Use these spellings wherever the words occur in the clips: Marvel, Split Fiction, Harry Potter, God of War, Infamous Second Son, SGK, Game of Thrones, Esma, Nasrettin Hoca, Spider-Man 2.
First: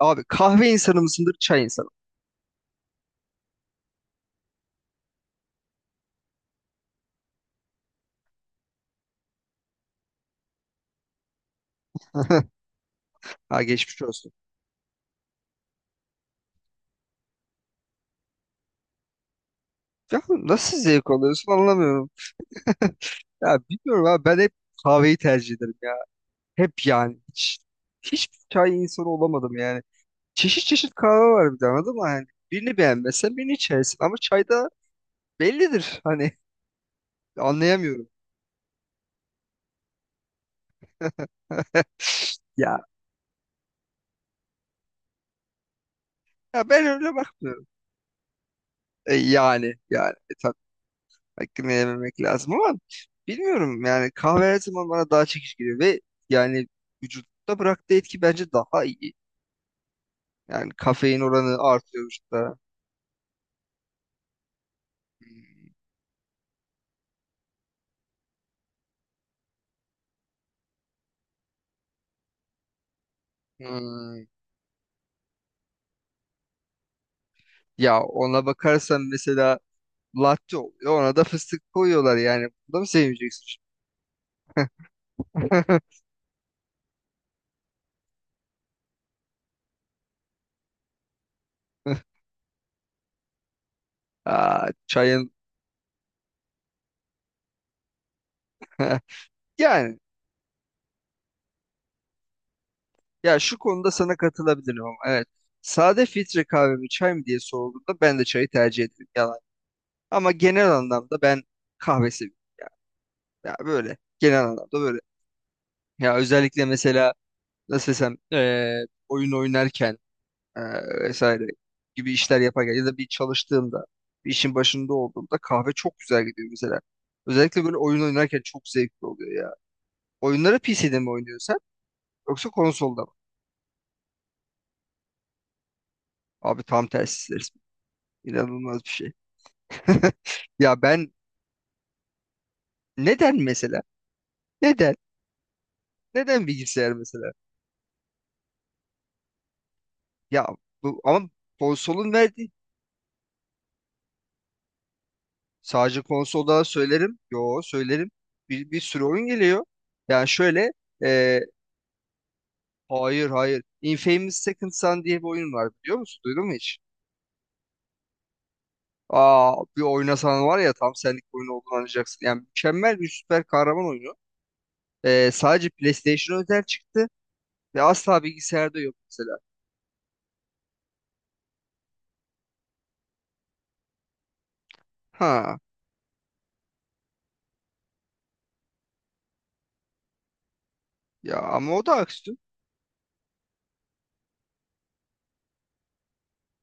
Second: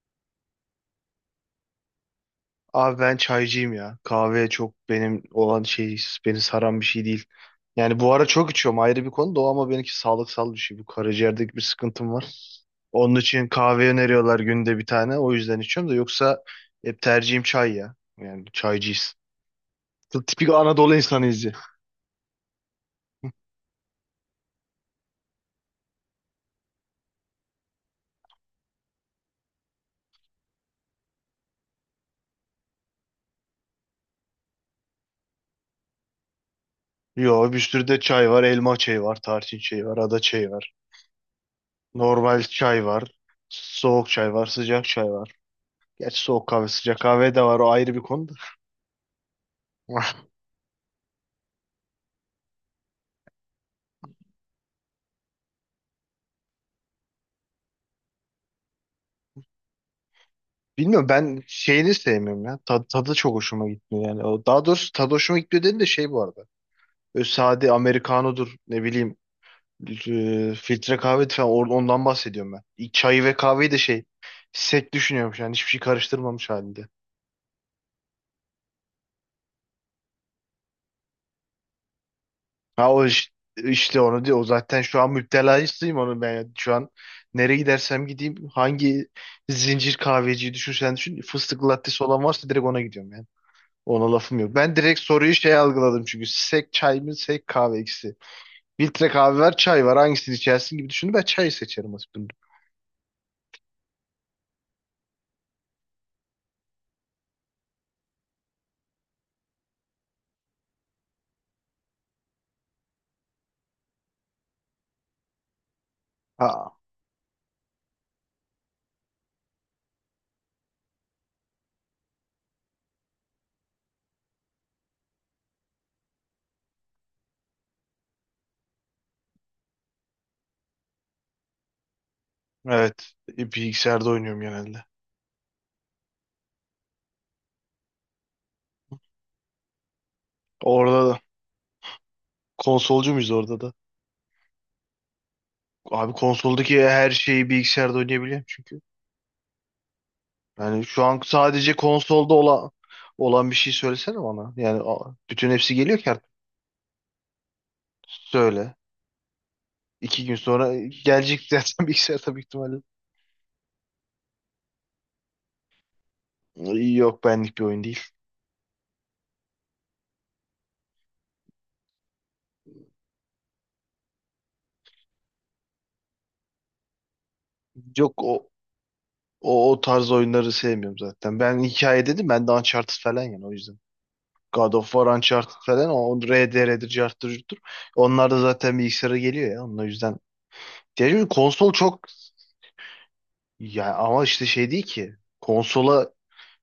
Abi kahve insanı mısındır, çay insanı? Abi ben çaycıyım ya. Kahve çok benim olan beni saran bir şey değil. Yani bu ara çok içiyorum ayrı bir konu da o, ama benimki sağlıksal bir şey. Bu karaciğerdeki bir sıkıntım var. Onun için Ha kahve geçmiş olsun. öneriyorlar günde bir tane. O yüzden içiyorum da, yoksa hep tercihim çay ya. Yani çaycıyız. Ya Tipik nasıl Anadolu zevk insanıyız ya. alıyorsun anlamıyorum. Ya bilmiyorum abi ben hep kahveyi tercih ederim ya. Hep yani. Hiçbir çay insanı olamadım yani. Çeşit çeşit kahve var bir de anladın mı? Yani birini beğenmezsen birini içersin ama çayda bellidir. Hani Yo, bir sürü de anlayamıyorum. çay var. Elma çayı var, tarçın çayı var, ada çayı var. Normal Ya, çay var. Soğuk çay var, sıcak çay var. Gerçi soğuk kahve, ya, ben sıcak öyle kahve de var, bakmıyorum. o ayrı bir konu da. E, yani yani e, tabii. Beklememek lazım ama bilmiyorum yani kahve her zaman bana daha çekici geliyor ve yani vücutta bıraktığı etki bence daha iyi. Yani Bilmiyorum, kafein ben oranı şeyini artıyor sevmiyorum vücutta. ya. Tadı çok hoşuma gitmiyor yani. Daha doğrusu tadı hoşuma gitmiyor dedim de şey bu arada. Böyle sade Amerikanodur, ne bileyim filtre kahve falan ondan bahsediyorum ben. Çayı ve kahveyi de şey Hmm. sek düşünüyormuş, yani hiçbir şey karıştırmamış halinde. Ya ona bakarsan mesela latte oluyor ona da fıstık koyuyorlar yani. Bunu da mı Ha o iş- sevmeyeceksin? işte, onu diyor. O zaten şu an müptelasıyım onu ben. Yani. Şu an nereye gidersem gideyim, hangi zincir kahveciyi düşünsen düşün, fıstıklı lattesi olan varsa direkt ona gidiyorum yani. Ona lafım yok. Aa, Ben direkt çayın. soruyu şey algıladım, çünkü sek çay mı sek kahve ikisi. Filtre kahve var, çay var, Yani, hangisini içersin gibi düşündüm. Ben çayı seçerim aslında. ya şu konuda sana katılabilirim ama evet. Sade filtre kahve mi çay mı diye sorulduğunda ben de çayı tercih ederim, yalan. Ama genel anlamda ben kahve seviyorum. Ya böyle genel anlamda böyle. Ya özellikle Ha, mesela, nasıl desem, oyun oynarken, eee, vesaire gibi işler yaparken ya da bir çalıştığımda, bir işin başında olduğumda kahve çok güzel gidiyor mesela. Özellikle böyle oyun oynarken çok zevkli oluyor ya. Oyunları PC'de mi oynuyorsun sen, yoksa konsolda mı? evet. Bilgisayarda oynuyorum genelde. Abi tam tersi resmen. İnanılmaz bir şey. Ya Orada ben, da konsolcu muyuz neden orada da? mesela? Neden? Abi Neden konsoldaki bilgisayar her mesela? şeyi bilgisayarda oynayabiliyorum çünkü. Ya Yani bu şu an ama, sadece konsolun konsolda verdiği. olan bir şey söylesene bana. Yani bütün hepsi geliyor Sadece ki artık. konsolda söylerim. Yo, söylerim. Bir, Söyle. bir sürü oyun geliyor. İki Yani gün şöyle sonra gelecek e, zaten bilgisayar tabii ihtimalle. hayır, hayır. Infamous Second Son diye bir oyun var, biliyor musun? Duydun mu hiç? Yok, benlik bir oyun değil. Aa, bir oynasan var ya, tam senlik bir oyun olduğunu anlayacaksın. Yani mükemmel bir süper kahraman oyunu. Sadece PlayStation özel çıktı ve Yok asla o bilgisayarda yok mesela. o, o tarz oyunları sevmiyorum zaten. Ben hikaye dedim ben de, Uncharted falan, yani o yüzden. God of War, Uncharted Ha, falan, o RDR'dir, Charter'dır. Onlar da zaten bilgisayara geliyor ya. Onun o yüzden. Yani ya konsol ama o da çok, aksiyon. ya ama işte şey değil ki. Konsola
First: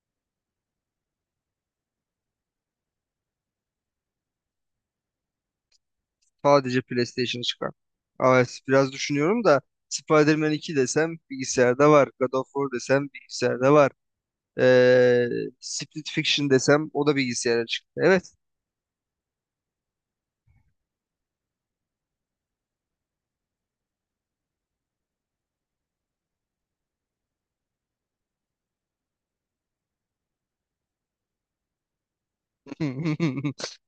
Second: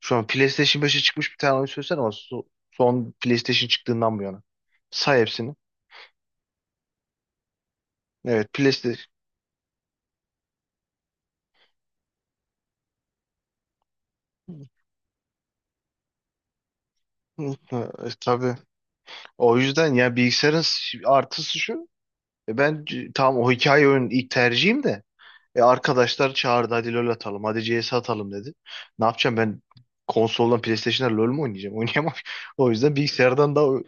şu an PlayStation 5'e çıkmış bir tane oyun söylesene ama son PlayStation çıktığından bu yana. Say hepsini. Sadece PlayStation çıkar. Evet, Evet, biraz PlayStation. düşünüyorum da, Spider-Man 2 desem bilgisayarda var. God of War desem bilgisayarda var. Ee, Split Fiction desem o da bilgisayara çıktı. Evet. Tabii. O yüzden ya bilgisayarın artısı şu. Ben tamam o hikaye oyunun ilk tercihim de. E, arkadaşlar çağırdı, hadi LoL atalım. Hadi CS atalım dedi. Ne yapacağım ben, konsoldan PlayStation'da LoL mu oynayacağım? Oynayamam. O yüzden bilgisayardan da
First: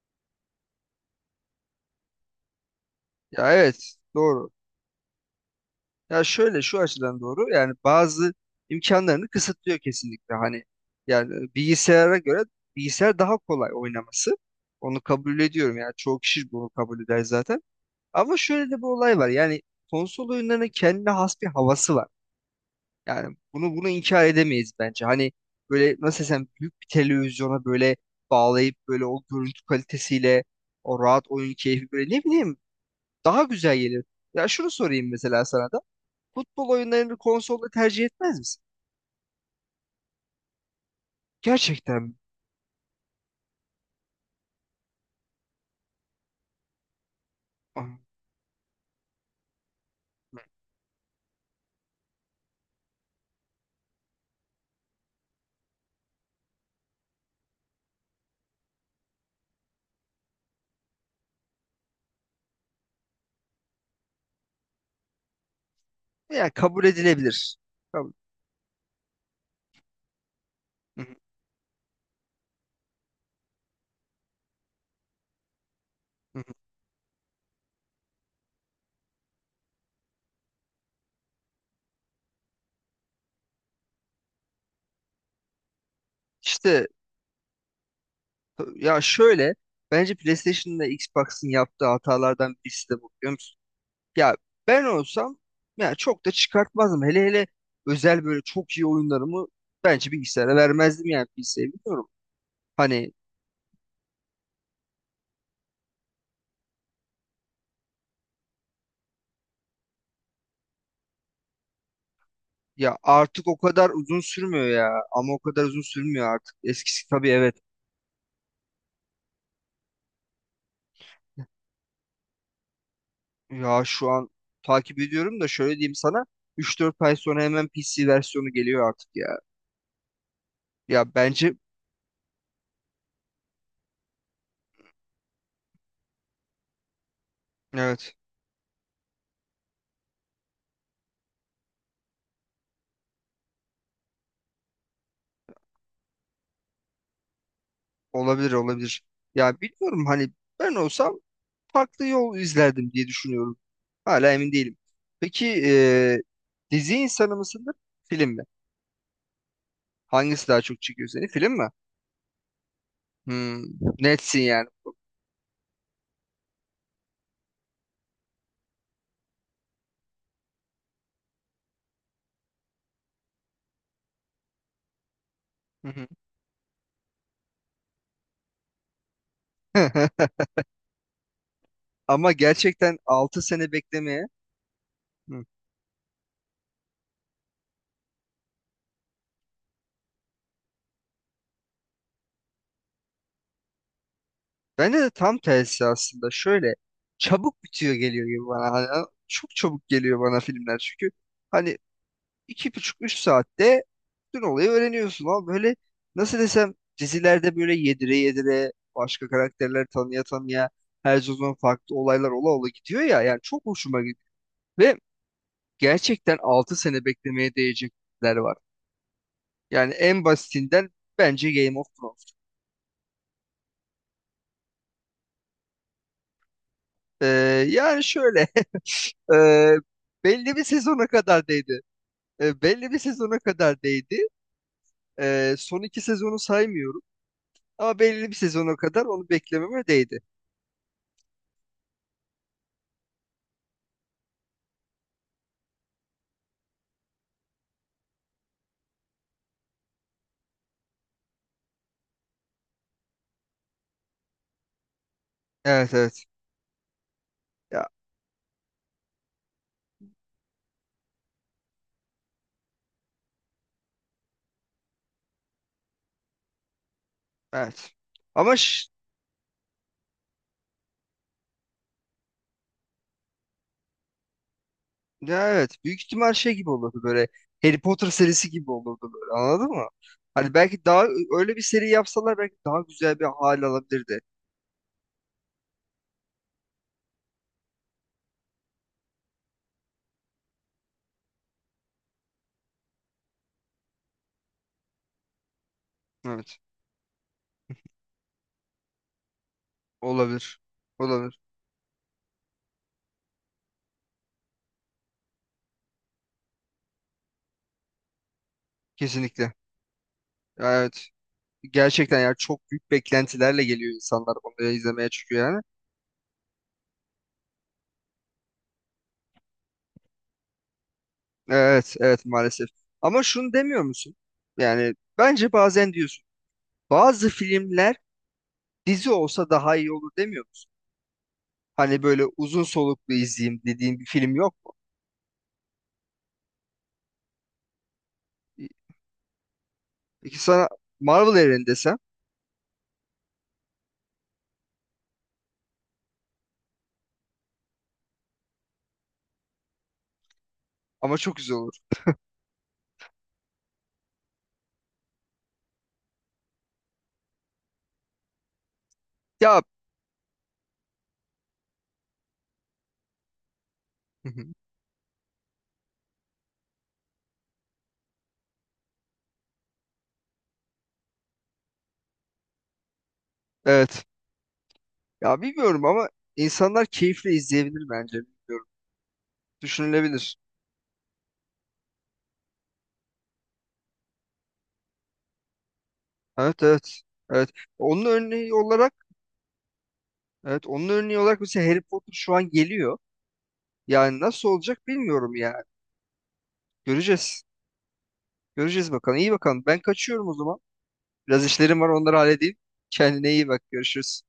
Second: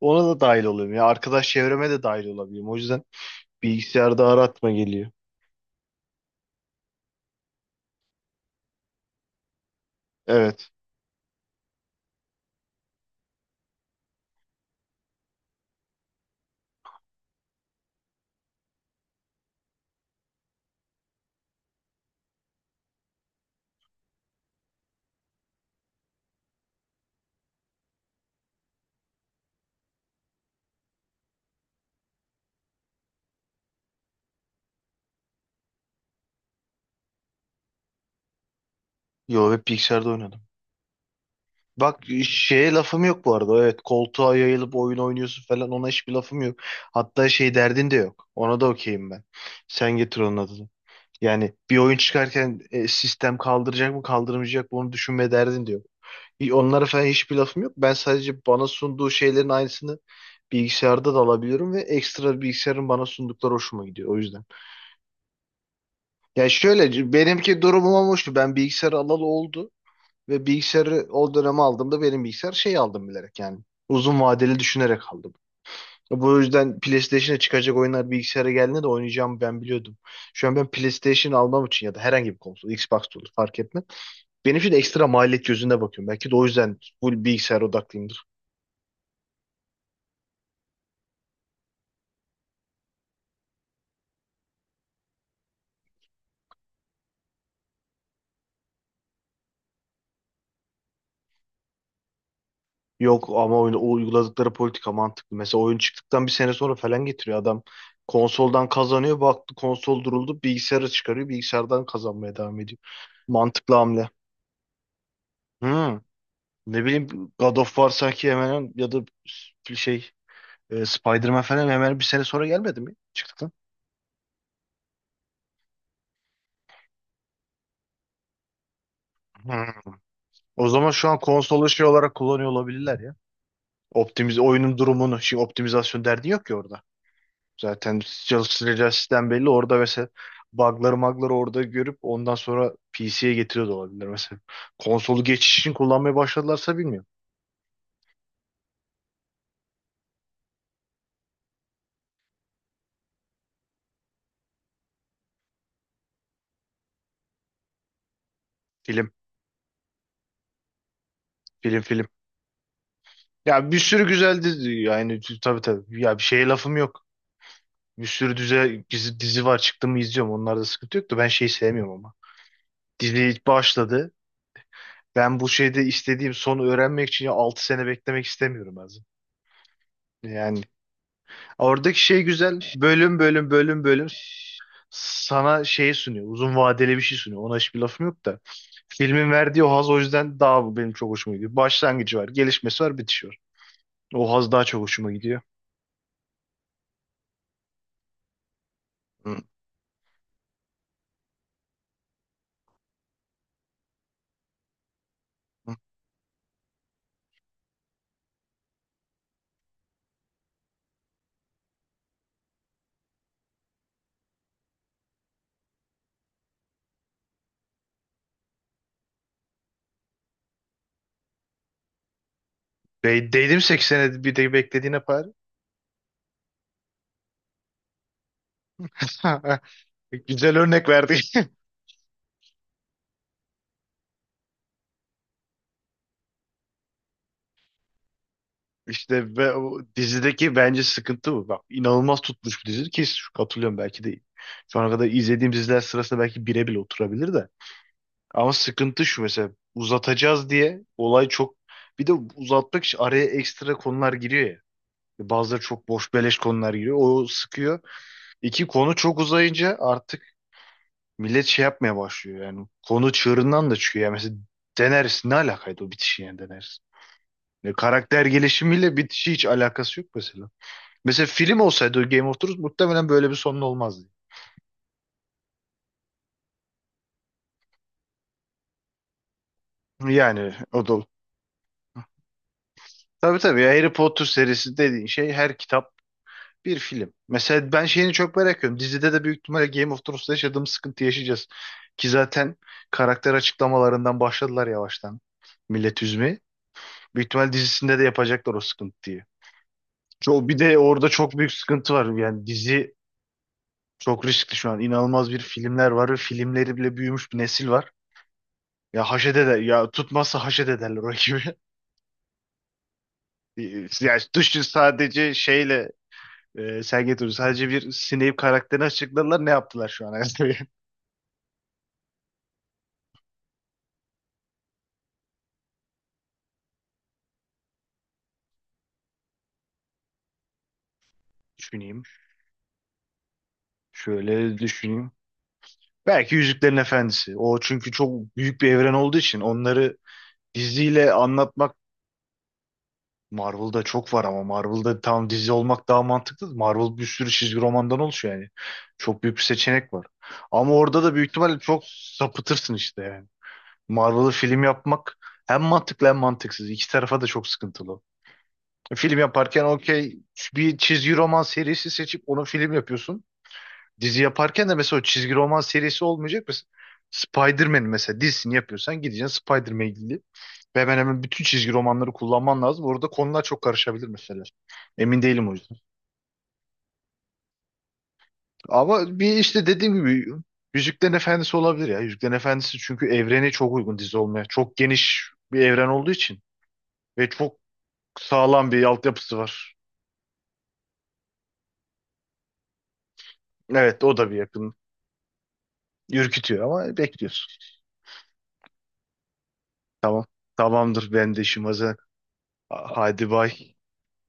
ona da dahil oluyorum. Ya arkadaş çevreme de dahil olabiliyorum. O yüzden Ya evet, bilgisayarda doğru. aratma geliyor. Ya şöyle, şu açıdan doğru yani, bazı imkanlarını kısıtlıyor kesinlikle. Hani, Evet. yani bilgisayara göre bilgisayar daha kolay oynaması. Onu kabul ediyorum, yani çoğu kişi bunu kabul eder zaten. Ama şöyle de bir olay var yani, konsol oyunlarının kendine has bir havası var. Yani bunu inkar edemeyiz bence. Hani böyle, nasıl desem, büyük bir televizyona böyle bağlayıp, böyle o görüntü kalitesiyle, o rahat oyun keyfi, böyle ne bileyim, daha güzel gelir. Ya şunu sorayım mesela sana da. Futbol oyunlarını konsolda tercih etmez misin? Yo, hep bilgisayarda oynadım. Bak Gerçekten mi? şeye lafım yok bu arada. Evet, koltuğa yayılıp oyun oynuyorsun falan, ona hiçbir lafım yok. Hatta şey derdin de Ah. yok. Ona da okeyim ben. Sen getir onun adını. Yani bir oyun çıkarken sistem kaldıracak mı kaldırmayacak mı onu düşünme derdin diyor. Onlara falan hiçbir lafım yok. Ben sadece bana sunduğu şeylerin aynısını bilgisayarda da alabiliyorum ve ekstra bilgisayarın bana sundukları hoşuma gidiyor o yüzden. Yani Ya, kabul şöyle edilebilir. benimki durumum ama Kabul. hoştu. Ben bilgisayarı alalı oldu ve Hı bilgisayarı hı, o döneme aldığımda benim bilgisayar şey aldım bilerek yani. Uzun vadeli düşünerek aldım. Bu hı hı. yüzden PlayStation'a çıkacak oyunlar bilgisayara geldiğinde de oynayacağımı ben biliyordum. Şu an ben PlayStation almam için ya da herhangi bir konsol, Xbox da olur fark etmez. Benim için de ekstra maliyet gözünde bakıyorum. Belki de o yüzden İşte, full bilgisayar odaklıyımdır. ya şöyle, bence PlayStation'la Xbox'ın yaptığı hatalardan birisi de bu, biliyor musun? Ya, ben olsam ya çok da çıkartmazdım. Hele hele özel böyle çok iyi oyunlarımı bence bilgisayara vermezdim, yani bilgisayarı bilmiyorum. Hani Yok ama oyun, o uyguladıkları politika mantıklı. Mesela oyun çıktıktan bir sene sonra falan getiriyor adam. Konsoldan kazanıyor. Baktı konsol duruldu. Bilgisayara çıkarıyor. Bilgisayardan kazanmaya devam ediyor. ya, artık o Mantıklı kadar hamle. uzun sürmüyor ya, ama o kadar uzun Hmm. sürmüyor artık. Ne Eskisi tabii, bileyim, evet. God of War sanki hemen hemen ya da şey, Spider-Man falan hemen bir sene sonra gelmedi mi çıktıktan? Ya şu an takip ediyorum da, şöyle diyeyim sana, 3-4 ay sonra hemen PC versiyonu geliyor artık ya. Hmm. O zaman Ya şu an bence konsolu şey olarak kullanıyor olabilirler ya. Optimiz oyunun durumunu, şimdi optimizasyon derdi yok ki orada. Zaten evet, çalıştıracağı sistem belli. Orada mesela bug'ları magları orada görüp ondan sonra PC'ye getiriyor da olabilir mesela. Konsolu geçiş için kullanmaya başladılarsa bilmiyorum. olabilir olabilir. Ya bilmiyorum, hani ben olsam farklı yol izlerdim diye düşünüyorum. Hala emin değilim. Peki, dizi insanı mısındır, film mi? Film, Hangisi daha çok çekiyor seni? Film mi? film, film. Hmm, Ya bir sürü netsin güzel yani. dizi yani, tabii tabii. Ya bir şeye lafım yok. Bir sürü dizi var, çıktı mı izliyorum. Onlarda sıkıntı yok da, ben şeyi sevmiyorum ama. Dizi başladı. Ben bu şeyde Hı hı. istediğim sonu öğrenmek için ya 6 sene beklemek istemiyorum azim. Yani oradaki şey Ama güzel. gerçekten Bölüm 6 bölüm sene bölüm bölüm beklemeye. Hı. sana şey sunuyor. Uzun vadeli bir şey sunuyor. Ona hiçbir lafım yok da. Filmin verdiği o haz o yüzden daha bu benim çok hoşuma gidiyor. Başlangıcı var, gelişmesi var, bitişi var. O haz daha çok Bende de hoşuma tam gidiyor. tersi aslında. Şöyle, çabuk bitiyor, geliyor gibi bana. Hani, Hı. çok çabuk geliyor bana filmler. Çünkü hani, 2,5-3 saatte bütün olayı öğreniyorsun, ama Hı. böyle, nasıl desem, dizilerde böyle yedire yedire, başka karakterler tanıya tanıya, her sezon farklı olaylar ola ola gidiyor ya, yani çok hoşuma gidiyor ve gerçekten 6 sene beklemeye değecekler var. Yani en basitinden, bence Game of Thrones. Değdim, 8 sene bir de beklediğine par. Ee, yani şöyle, e, belli Güzel bir örnek sezona verdi. kadar değdi. Belli bir sezona kadar değdi. Son iki sezonu saymıyorum, ama belli bir sezona kadar onu İşte ve o beklememe değdi. dizideki bence sıkıntı bu. Bak inanılmaz tutmuş bir dizi ki, katılıyorum, belki de şu ana kadar izlediğim diziler sırasında belki bire bile oturabilir de. Ama sıkıntı şu, mesela uzatacağız diye olay çok, bir de uzatmak için araya ekstra konular giriyor ya. Bazıları çok Evet, boş evet. beleş konular giriyor. O sıkıyor. Ya, İki konu çok uzayınca artık millet şey yapmaya başlıyor yani. Konu çığırından da çıkıyor. Yani mesela Daenerys ne alakaydı o bitişi yani Daenerys? Ya evet. karakter Ama ş- gelişimiyle bitişi hiç alakası yok mesela. Mesela film olsaydı Game of Thrones muhtemelen böyle bir sonun olmazdı. Ya evet, büyük ihtimal şey gibi olurdu, böyle Harry Potter serisi gibi olurdu böyle, anladın mı? Yani Hani belki o da, daha, öyle bir seri yapsalar, belki daha güzel bir tabii tabii hal ya, Harry alabilirdi. Potter serisi dediğin şey her kitap bir film. Mesela ben şeyini çok merak ediyorum. Dizide de büyük ihtimalle Game of Thrones'ta yaşadığımız sıkıntı yaşayacağız. Ki zaten karakter açıklamalarından başladılar yavaştan, millet üzmeye. Evet. Büyük ihtimal dizisinde de yapacaklar o sıkıntıyı. Çok, bir Olabilir. de orada çok Olabilir. büyük sıkıntı var. Yani dizi çok riskli şu an. İnanılmaz bir filmler var ve filmleri bile büyümüş bir nesil var. Ya haşede Kesinlikle. de, ya tutmazsa haşet Ya, ederler evet. o ekibi. Gerçekten ya, çok büyük Ee, beklentilerle geliyor Yani insanlar, düşün onu izlemeye sadece çıkıyor yani. şeyle Sergey Dostoyevski sadece bir Snape karakterini açıkladılar. Ne yaptılar şu an? Evet, evet, maalesef. Ama şunu demiyor musun? Yani bence bazen diyorsun. Bazı filmler dizi olsa daha iyi olur, demiyor musun? Düşüneyim. Hani böyle uzun soluklu izleyeyim dediğin bir film yok Şöyle mu? düşüneyim. Belki Yüzüklerin Efendisi. O çünkü çok büyük bir evren olduğu için onları Peki sana diziyle Marvel evreni anlatmak. desem, Marvel'da çok var ama Marvel'da tam dizi olmak daha mantıklı. Marvel bir sürü çizgi romandan oluşuyor yani. Çok büyük bir seçenek var. Ama orada da ama büyük çok güzel ihtimalle olur. çok sapıtırsın işte yani. Marvel'ı film yapmak hem mantıklı hem mantıksız. İki tarafa da çok sıkıntılı. Film Ya, yaparken okey, bir çizgi roman serisi seçip onu film yapıyorsun. Dizi hı hı. yaparken de mesela o çizgi roman serisi olmayacak. Mesela Spider-Man mesela dizisini yapıyorsan gideceksin Spider-Man'le ilgili. Ve hemen hemen bütün çizgi romanları kullanman lazım. Orada konular çok Evet. karışabilir mesela. Emin Ya değilim o yüzden. bilmiyorum ama, insanlar keyifle izleyebilir bence. Bilmiyorum. Ama bir işte dediğim gibi Düşünülebilir. Yüzüklerin Efendisi olabilir ya. Yüzüklerin Efendisi, çünkü evrene çok uygun dizi olmaya. Çok geniş bir evren olduğu için. Evet, evet. Ve Evet. çok Onun örneği sağlam bir olarak altyapısı var. evet onun örneği olarak mesela Harry Potter şu an geliyor. Evet, o Yani da bir nasıl yakın. olacak bilmiyorum yani. Ürkütüyor ama Göreceğiz. bekliyorsun. Göreceğiz bakalım. İyi bakalım. Ben Tamam. kaçıyorum o zaman. Tamamdır. Ben de Biraz işim işlerim var, hazır. onları halledeyim. Hadi Kendine iyi bak. bay. Görüşürüz.